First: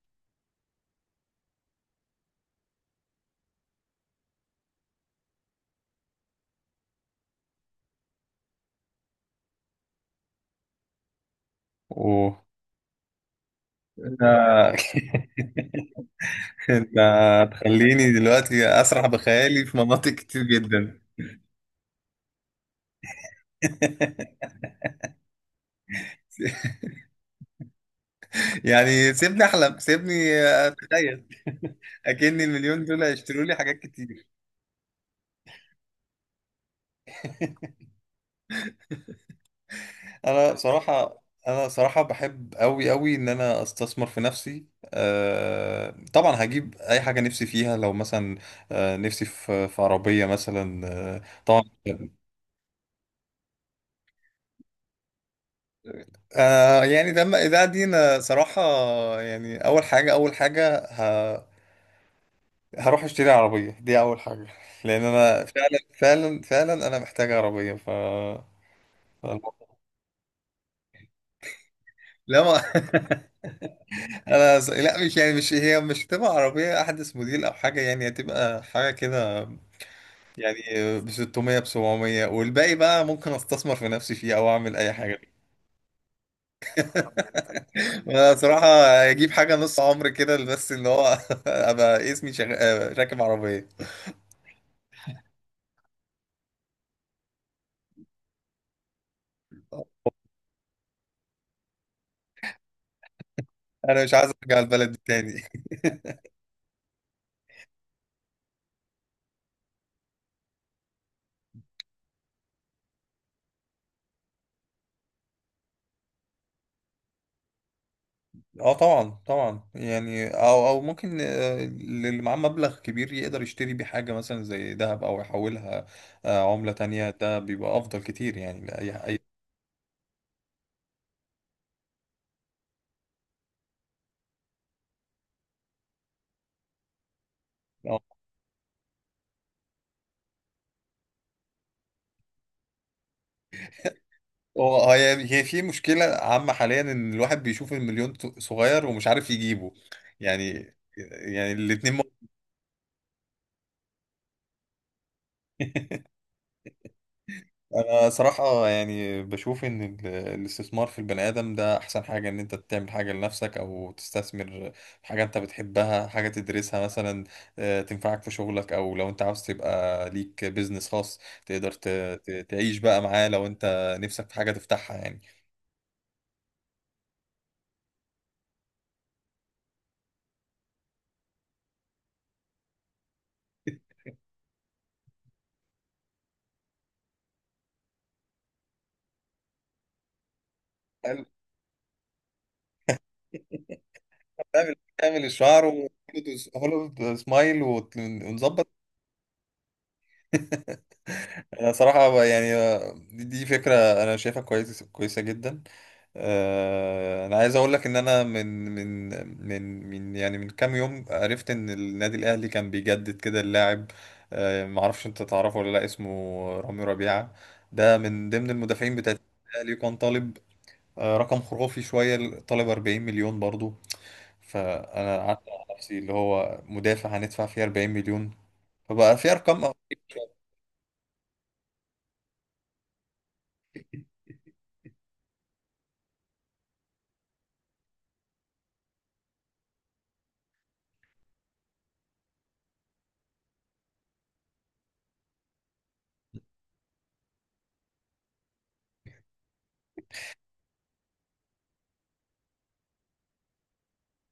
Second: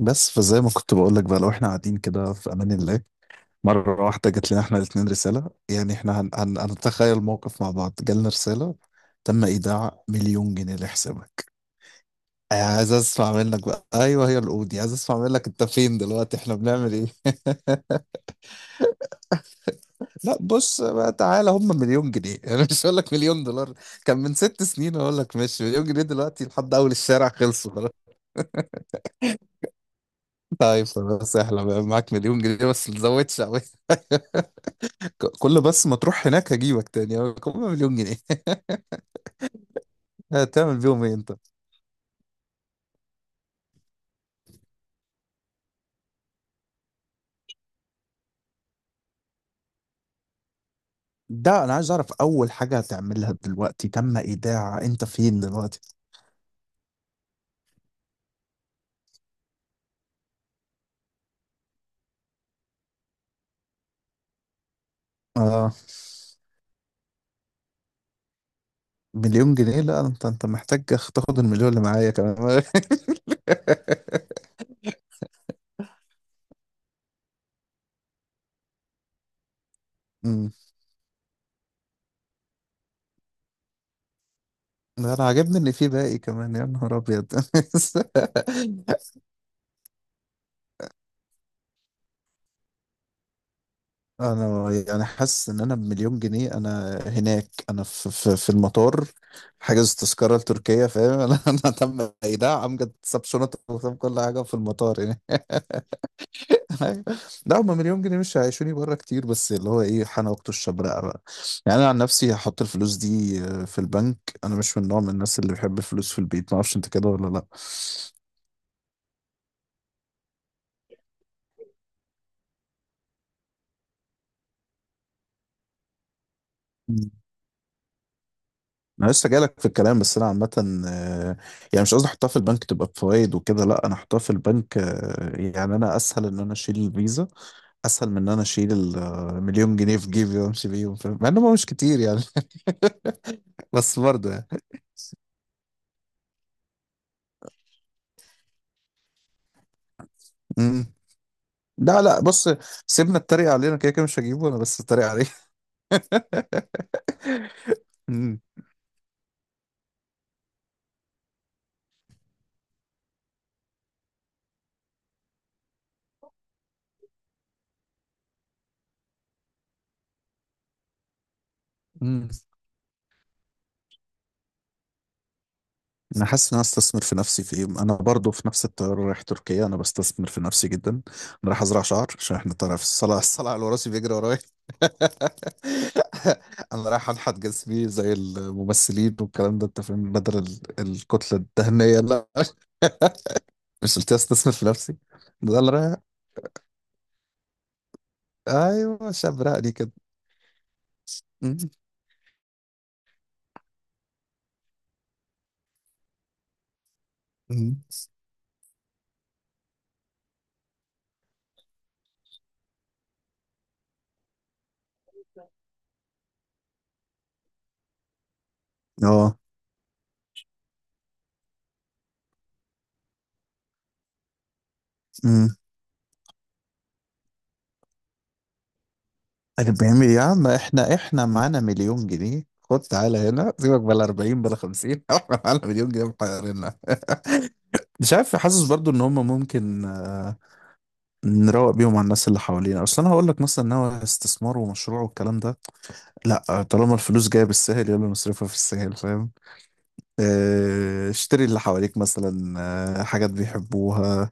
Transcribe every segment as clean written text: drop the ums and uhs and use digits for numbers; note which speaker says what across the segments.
Speaker 1: بس فزي ما كنت بقول لك بقى، لو احنا قاعدين كده في امان الله. مره واحده جت لنا احنا الاثنين رساله، يعني احنا هنتخيل موقف مع بعض جالنا رساله: تم ايداع مليون جنيه لحسابك.
Speaker 2: اوه.
Speaker 1: عايز اسمع منك بقى، ايوه هي
Speaker 2: آه.
Speaker 1: القودي، عايز اسمع منك انت فين دلوقتي، احنا بنعمل
Speaker 2: انت
Speaker 1: ايه؟
Speaker 2: هتخليني دلوقتي اسرح بخيالي في مناطق
Speaker 1: لا
Speaker 2: كتير
Speaker 1: بص
Speaker 2: جدا.
Speaker 1: بقى تعالى، هم مليون جنيه انا مش هقول لك مليون دولار، كان من 6 سنين اقول لك ماشي. مليون جنيه دلوقتي لحد اول الشارع خلصوا خلاص.
Speaker 2: يعني سيبني احلم سيبني
Speaker 1: طيب
Speaker 2: اتخيل.
Speaker 1: خلاص، احلى بقى معاك مليون
Speaker 2: اكن
Speaker 1: جنيه
Speaker 2: المليون
Speaker 1: بس ما
Speaker 2: دول
Speaker 1: تزودش.
Speaker 2: هيشتروا لي حاجات كتير.
Speaker 1: كل بس ما تروح هناك هجيبك تاني، هجيبك مليون جنيه.
Speaker 2: انا
Speaker 1: هتعمل بيهم ايه
Speaker 2: صراحه
Speaker 1: انت؟
Speaker 2: انا صراحه بحب قوي قوي ان انا استثمر في نفسي. أه طبعا، هجيب اي حاجه نفسي فيها، لو مثلا أه، نفسي في عربيه مثلا. أه طبعا.
Speaker 1: ده انا عايز اعرف اول حاجة هتعملها دلوقتي، تم ايداع، انت فين دلوقتي؟
Speaker 2: يعني ده ده دي انا صراحة. يعني هروح اشتري عربية، دي اول حاجة. لان انا
Speaker 1: اه
Speaker 2: فعلا انا محتاج عربية
Speaker 1: مليون
Speaker 2: فالموضوع-
Speaker 1: جنيه، لا انت انت محتاج تاخد المليون اللي معايا
Speaker 2: لا، ما
Speaker 1: كمان.
Speaker 2: لا، مش يعني مش هي مش هتبقى عربية احدث موديل او حاجة، يعني هتبقى حاجة كده،
Speaker 1: امم
Speaker 2: يعني ب 600 ب 700، والباقي بقى ممكن استثمر في نفسي فيه او اعمل اي
Speaker 1: ده
Speaker 2: حاجة.
Speaker 1: انا عاجبني ان في باقي كمان، يا نهار ابيض.
Speaker 2: انا صراحة اجيب حاجة نص عمر كده، بس اللي هو ابقى اسمي شغ... آه، راكب عربية.
Speaker 1: انا يعني حاسس ان انا بمليون جنيه انا هناك، انا في المطار، حاجز تذكره لتركيا فاهم. انا تم ايداع، امجد ساب شنط وساب
Speaker 2: انا مش
Speaker 1: كل
Speaker 2: عايز
Speaker 1: حاجه في
Speaker 2: ارجع البلد دي
Speaker 1: المطار يعني.
Speaker 2: تاني.
Speaker 1: لا هم مليون جنيه مش هيعيشوني بره كتير، بس اللي هو ايه، حان وقت الشبرقه بقى. يعني انا عن نفسي هحط الفلوس دي في البنك. انا مش من نوع من الناس اللي بيحب الفلوس في البيت، ما اعرفش انت كده ولا.
Speaker 2: اه طبعا طبعا، يعني او ممكن اللي معاه مبلغ كبير يقدر يشتري بيه حاجه مثلا زي ذهب، او يحولها عمله تانية،
Speaker 1: لا
Speaker 2: ده بيبقى افضل كتير يعني لاي
Speaker 1: انا
Speaker 2: اي.
Speaker 1: لسه جايلك في الكلام، بس انا عامه آه، يعني مش قصدي احطها في البنك تبقى بفوائد وكده، لا انا احطها في البنك يعني انا اسهل ان انا اشيل الفيزا،
Speaker 2: آه.
Speaker 1: اسهل من ان انا اشيل المليون جنيه في جيبي وامشي بيهم فاهم؟ مع انهم مش كتير يعني. بس برضه يعني،
Speaker 2: هو هي هي في مشكله عامه حاليا، ان الواحد بيشوف المليون صغير ومش عارف يجيبه. يعني
Speaker 1: مم.
Speaker 2: الاتنين.
Speaker 1: لا لا بص، سيبنا التريق علينا كده كده، مش هجيبه انا بس اتريق عليه.
Speaker 2: انا
Speaker 1: مم.
Speaker 2: صراحة يعني بشوف ان الاستثمار في البني ادم ده احسن حاجة، ان انت تعمل حاجة لنفسك او تستثمر في حاجة انت بتحبها، حاجة تدرسها مثلا تنفعك في شغلك، او لو انت عاوز تبقى ليك بيزنس خاص تقدر
Speaker 1: مم.
Speaker 2: تعيش بقى معاه، لو انت نفسك في حاجة تفتحها يعني.
Speaker 1: انا حاسس ان انا استثمر في نفسي في ايه، انا برضو في نفس الطياره رايح تركيا، انا بستثمر في نفسي جدا، انا رايح ازرع شعر عشان احنا طالع في الصلاه، الصلاه على راسي بيجري ورايا. انا رايح انحت جسمي زي الممثلين والكلام ده انت فاهم، بدل الكتله الدهنيه لا. مش قلت استثمر في
Speaker 2: تعمل
Speaker 1: نفسي،
Speaker 2: تعمل
Speaker 1: ده
Speaker 2: الشعر
Speaker 1: اللي رايح.
Speaker 2: وهوليوود سمايل ونظبط.
Speaker 1: ايوه شاب رقلي كده. م-
Speaker 2: انا صراحة يعني دي فكرة انا شايفها كويسة جدا. انا عايز اقول
Speaker 1: م.
Speaker 2: لك ان انا من من يعني من كام يوم عرفت ان النادي الاهلي كان بيجدد كده اللاعب معرفش انت تعرفه ولا لا. اسمه رامي ربيعة، ده من ضمن المدافعين بتاع
Speaker 1: اه
Speaker 2: الاهلي. كان طالب رقم خرافي شوية، طالب 40 مليون برضو. فانا
Speaker 1: م.
Speaker 2: قعدت على نفسي، اللي هو مدافع هندفع فيه 40 مليون، فبقى في ارقام.
Speaker 1: اللي بيعمل يا عم، احنا معانا مليون جنيه، خد تعالى هنا سيبك بلا 40 بلا 50 احنا معانا مليون جنيه محيرنا، مش عارف. حاسس برضو ان هم ممكن نروق بيهم على الناس اللي حوالينا، اصل انا هقول لك مثلا ان هو استثمار ومشروع والكلام ده لا، طالما الفلوس جايه بالسهل يلا نصرفها في السهل فاهم، اشتري اللي حواليك مثلا، حاجات بيحبوها،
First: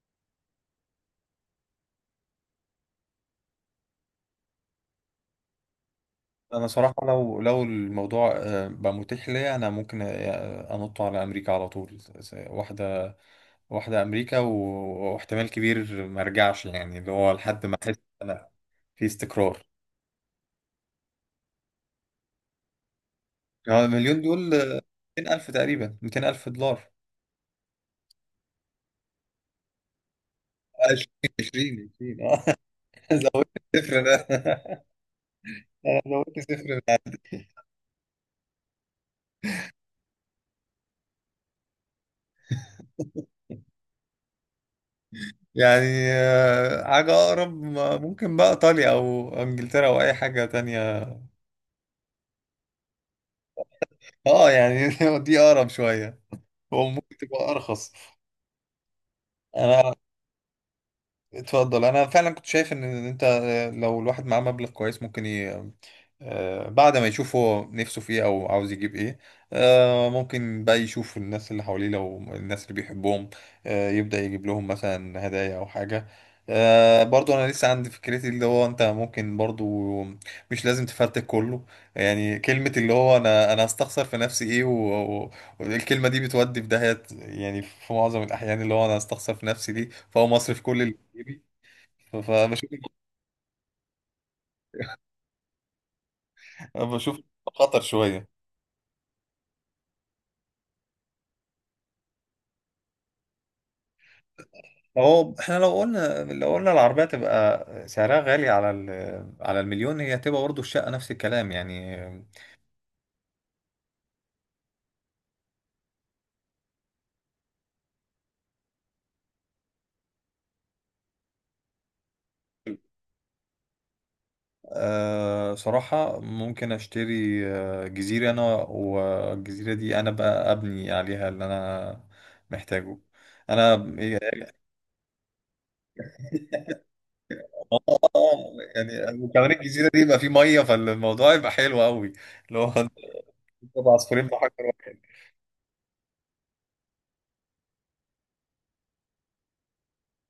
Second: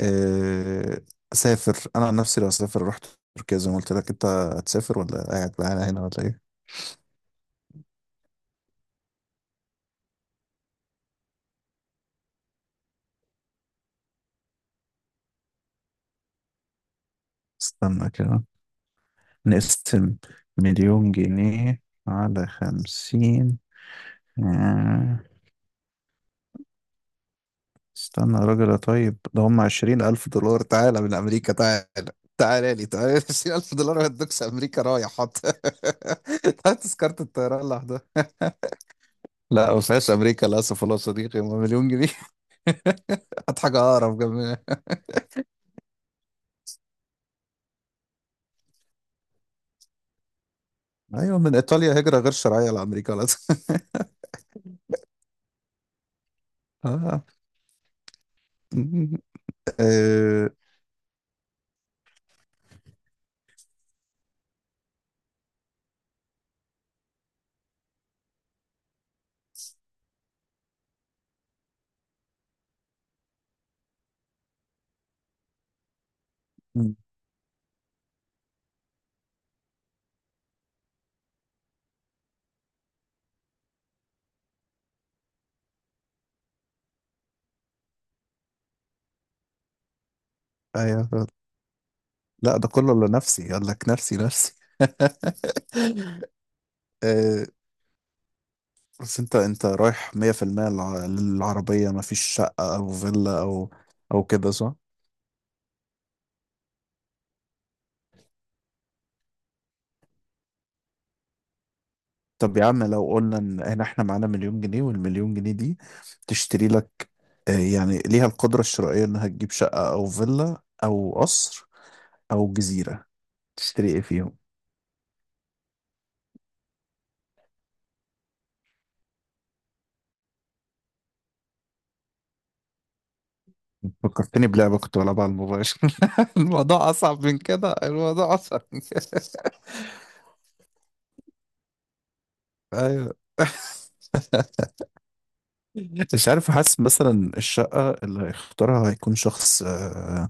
Speaker 1: آه، سافر انا عن نفسي لو اسافر رحت تركيا زي ما قلت لك. انت هتسافر ولا قاعد معانا هنا ولا ايه؟
Speaker 2: انا صراحه لو الموضوع بقى متاح ليا، انا ممكن انط على امريكا على طول، واحده امريكا واحتمال كبير ما ارجعش، يعني اللي هو لحد ما احس
Speaker 1: استنى
Speaker 2: إن
Speaker 1: كده،
Speaker 2: انا في استقرار.
Speaker 1: نقسم مليون جنيه على 50.
Speaker 2: يعني هو المليون دول
Speaker 1: آه.
Speaker 2: 200 الف تقريبا، 200 الف دولار.
Speaker 1: استنى يا راجل يا طيب، ده هم 20,000 دولار، تعالى
Speaker 2: 20،
Speaker 1: من أمريكا تعالى،
Speaker 2: 20، 20، اه.
Speaker 1: تعالى لي تعالى.
Speaker 2: زودت
Speaker 1: عشرين ألف
Speaker 2: صفر
Speaker 1: دولار
Speaker 2: ده.
Speaker 1: هتدوكس أمريكا، رايح حط.
Speaker 2: انا زودت صفر
Speaker 1: هات
Speaker 2: ده.
Speaker 1: تذكرة الطيران لوحدها، لا ما فيهاش أمريكا للأسف، والله يا صديقي هم مليون جنيه. هات حاجة أقرب جنبنا.
Speaker 2: يعني حاجه اقرب ممكن بقى ايطاليا او انجلترا او اي حاجه تانية.
Speaker 1: أيوة، من إيطاليا هجرة غير شرعية لأمريكا للأسف.
Speaker 2: اه يعني دي اقرب شويه، هو ممكن
Speaker 1: آه.
Speaker 2: تبقى ارخص. انا
Speaker 1: آه.
Speaker 2: اتفضل. انا فعلا كنت شايف ان انت لو الواحد معاه مبلغ كويس ممكن ي... آه، بعد ما يشوف هو نفسه في ايه، او عاوز يجيب ايه ممكن بقى يشوف الناس اللي حواليه، لو الناس اللي بيحبهم يبدأ يجيب لهم مثلا هدايا او حاجة. برضو انا لسه عندي فكرتي، اللي هو انت ممكن برضو مش لازم تفرتك كله. يعني كلمة اللي هو انا هستخسر في نفسي ايه والكلمة دي بتودي في داهية، يعني في معظم الاحيان اللي هو انا هستخسر في نفسي دي، فهو مصرف كل
Speaker 1: أيوة،
Speaker 2: ف-
Speaker 1: لا ده
Speaker 2: فبشوف
Speaker 1: كله لنفسي، قال لك نفسي نفسي.
Speaker 2: بشوف
Speaker 1: آه.
Speaker 2: خطر شوية.
Speaker 1: بس انت انت رايح 100% للعربية، مفيش شقة او فيلا او او كده صح؟
Speaker 2: هو احنا لو قلنا العربية تبقى سعرها غالي على على المليون، هي هتبقى برضه الشقة نفس الكلام يعني.
Speaker 1: طب يا عم لو قلنا ان هنا احنا معانا مليون جنيه، والمليون جنيه دي تشتري لك يعني ليها القدرة الشرائية انها تجيب شقة او فيلا او قصر او جزيرة، تشتري ايه فيهم؟
Speaker 2: أه صراحة ممكن اشتري جزيرة، انا والجزيرة دي انا بقى ابني عليها اللي انا محتاجه انا.
Speaker 1: فكرتني بلعبة كنت بلعبها على الموبايل. الموضوع اصعب من كده، الموضوع اصعب من كده.
Speaker 2: يعني وكمان الجزيرة دي يبقى فيه مية، فالموضوع يبقى حلو قوي، اللي هو
Speaker 1: ايوه.
Speaker 2: عصفورين بحجر واحد.
Speaker 1: مش عارف، حاسس مثلا الشقة اللي هيختارها هيكون شخص آه،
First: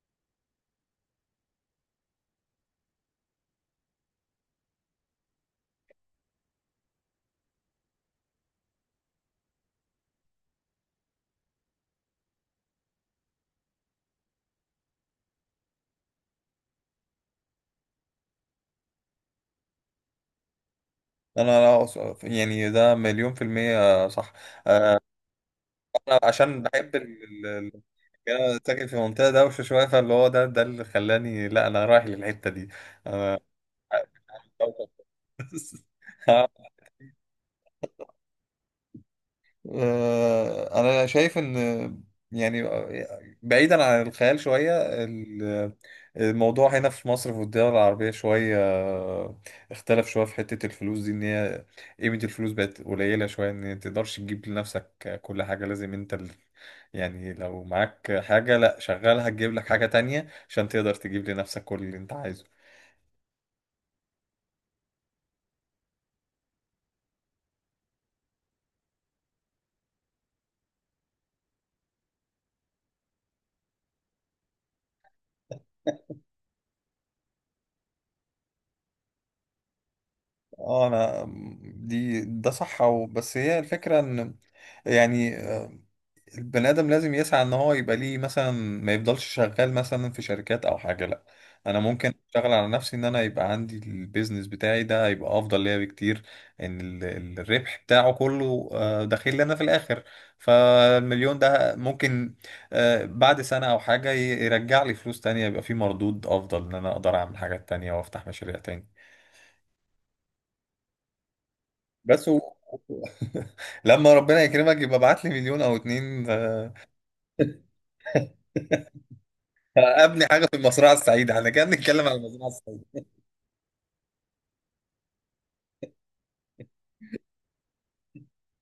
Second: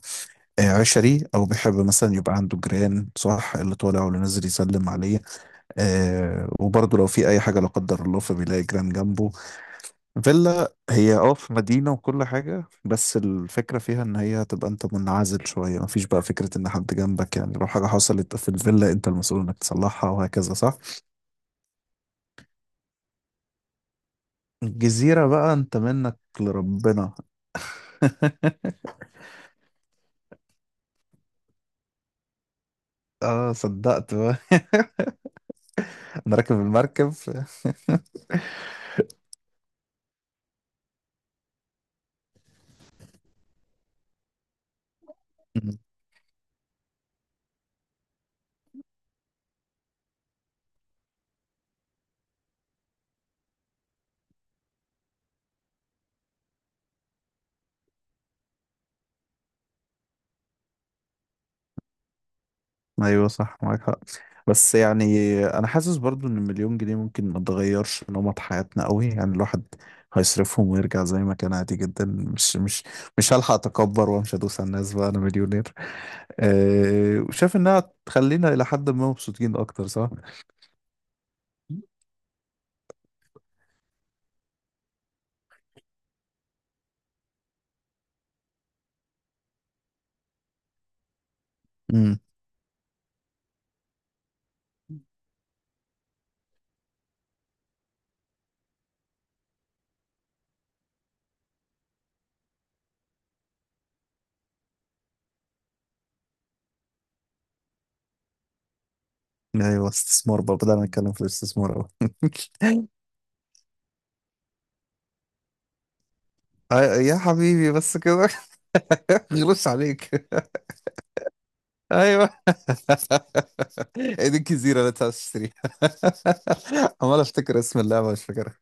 Speaker 1: آه، عشري، أو بيحب مثلا يبقى عنده جيران، صح؟ اللي طالع واللي نازل يسلم عليه، وبرضه لو في أي حاجة لا قدر الله فبيلاقي جيران جنبه. فيلا هي اه في مدينة وكل حاجة، بس الفكرة فيها إن هي تبقى أنت منعزل شوية، مفيش بقى فكرة إن حد جنبك، يعني لو حاجة حصلت في الفيلا أنت المسؤول إنك تصلحها وهكذا صح.
Speaker 2: انا لا أص- يعني ده مليون في المية صح.
Speaker 1: الجزيرة بقى أنت
Speaker 2: انا
Speaker 1: منك
Speaker 2: عشان بحب
Speaker 1: لربنا.
Speaker 2: يعني انا ساكن في منطقة دوشة شوية، فاللي هو ده اللي خلاني، لا انا رايح للحتة دي انا.
Speaker 1: اه صدقت، انا راكب المركب.
Speaker 2: انا شايف ان يعني بعيدا عن الخيال شوية، ال-
Speaker 1: مم.
Speaker 2: الموضوع هنا في مصر، في الدول العربية شوية، اختلف شوية في حتة الفلوس دي، ان هي قيمة الفلوس بقت قليلة شوية، ان انت تقدرش تجيب لنفسك كل حاجة، لازم انت يعني لو معاك حاجة لا شغالها تجيب لك حاجة تانية عشان تقدر تجيب لنفسك كل اللي انت عايزه.
Speaker 1: ايوه صح معاك حق، بس يعني انا حاسس برضو ان المليون جنيه ممكن ما تغيرش نمط حياتنا قوي، يعني الواحد هيصرفهم ويرجع زي ما كان عادي جدا، مش هلحق اتكبر وامشي ادوس على الناس بقى انا مليونير. أه، وشايف انها تخلينا الى حد ما مبسوطين اكتر صح؟
Speaker 2: اه انا، دي ده صح، أو بس هي الفكرة ان يعني البني ادم لازم يسعى ان هو يبقى ليه، مثلا ما يفضلش شغال مثلا في شركات او حاجه، لا، انا ممكن
Speaker 1: امم.
Speaker 2: اشتغل على نفسي ان انا يبقى عندي البيزنس بتاعي، ده هيبقى افضل ليا بكتير، ان الربح بتاعه كله داخل لي انا في الاخر. فالمليون ده ممكن بعد سنه او حاجه يرجع لي فلوس تانية، يبقى في مردود افضل، ان انا اقدر اعمل حاجات تانية وافتح مشاريع تاني.
Speaker 1: ايوه استثمار بقى، بدأنا نتكلم في الاستثمار قوي.
Speaker 2: بس و... لما ربنا يكرمك يبقى ابعت لي مليون او اتنين
Speaker 1: يا حبيبي بس كده. غلوش
Speaker 2: ابني
Speaker 1: عليك.
Speaker 2: حاجه في المزرعه السعيده، احنا كنا بنتكلم عن
Speaker 1: ايوه.
Speaker 2: المزرعه السعيده.
Speaker 1: ايدين كثيره لا تشتري. عمال افتكر اسم اللعبه مش فاكرها.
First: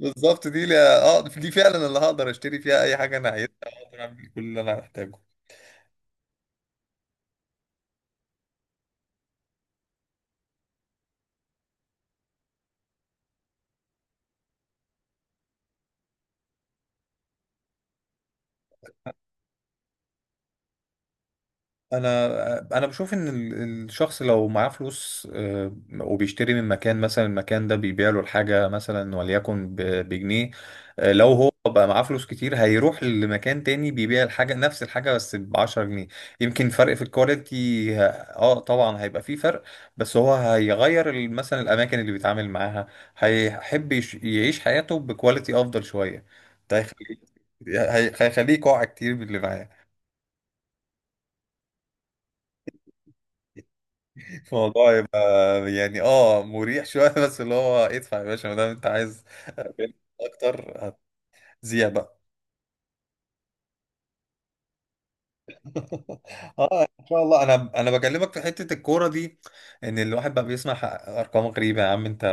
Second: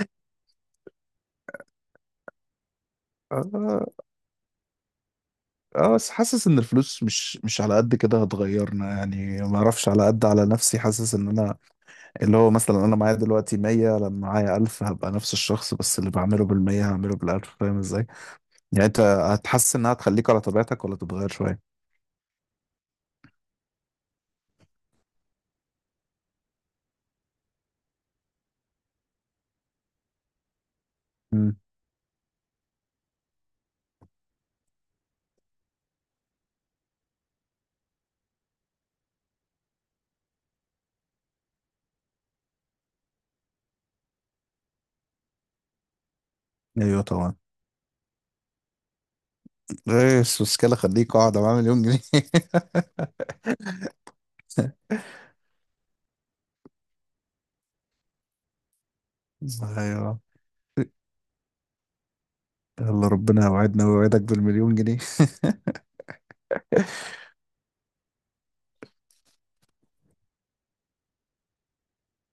Speaker 2: بالظبط دي لي. اه دي فعلا اللي هقدر اشتري فيها اي حاجه انا عايزها،
Speaker 1: اه
Speaker 2: اقدر اعمل كل اللي انا محتاجه.
Speaker 1: بس حاسس ان الفلوس مش على قد كده هتغيرنا، يعني ما اعرفش، على قد على نفسي حاسس ان انا، اللي هو مثلا انا معايا دلوقتي 100 لما معايا 1000 هبقى نفس الشخص، بس اللي بعمله بال100 هعمله بال1000 فاهم ازاي؟ يعني انت هتحس انها تخليك على طبيعتك ولا تتغير شويه؟
Speaker 2: انا بشوف ان الشخص لو معاه فلوس وبيشتري من مكان، مثلا المكان ده بيبيع له الحاجه مثلا وليكن بجنيه، لو هو
Speaker 1: امم.
Speaker 2: بقى معاه فلوس كتير هيروح لمكان تاني بيبيع الحاجه، نفس الحاجه، بس ب 10 جنيه. يمكن فرق في الكواليتي اه طبعا هيبقى فيه فرق، بس هو هيغير مثلا الاماكن اللي بيتعامل معاها، هيحب يعيش حياته بكواليتي افضل شويه. ده
Speaker 1: ايوه
Speaker 2: هيخليه،
Speaker 1: طبعا.
Speaker 2: هيخليه يقع كتير باللي معاه.
Speaker 1: ايه السوسكالة خليك اقعد معاه مليون جنيه.
Speaker 2: الموضوع يبقى يعني اه مريح شوية، بس اللي هو ادفع يا باشا ما دام انت عايز
Speaker 1: ايوه.
Speaker 2: اكتر، هتذيع بقى.
Speaker 1: يلا ربنا يوعدنا ويوعدك بالمليون جنيه.
Speaker 2: اه ان شاء الله، انا بكلمك في حتة الكورة دي، ان الواحد بقى بيسمع ارقام غريبة. يا عم انت،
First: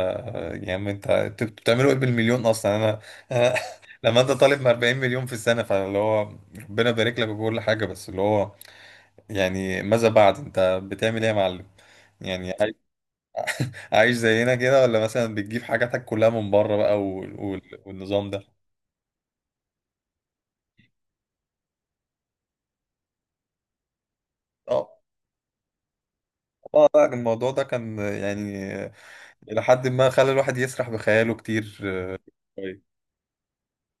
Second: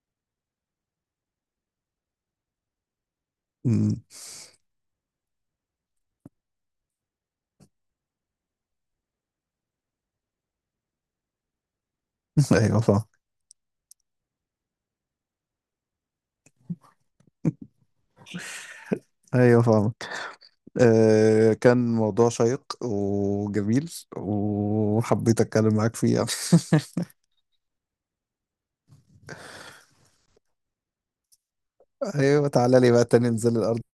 Speaker 2: يا عم انت انتوا بتعملوا ايه بالمليون اصلا؟ انا أنا
Speaker 1: أمم،
Speaker 2: لما انت طالب من 40 مليون في السنة، فاللي هو ربنا يبارك لك وكل حاجة، بس اللي هو يعني ماذا بعد؟ انت بتعمل ايه يا معلم يعني؟
Speaker 1: ايوه فاهم.
Speaker 2: عايش زينا كده، ولا مثلا بتجيب حاجاتك كلها من بره بقى والنظام ده.
Speaker 1: ايوه فاهمك. آه كان موضوع شيق وجميل،
Speaker 2: اه.
Speaker 1: وحبيت اتكلم معاك فيه.
Speaker 2: اه لا، الموضوع ده كان يعني إلى حد ما خلى الواحد يسرح بخياله كتير.
Speaker 1: ايوه تعالى لي بقى تاني ننزل الارض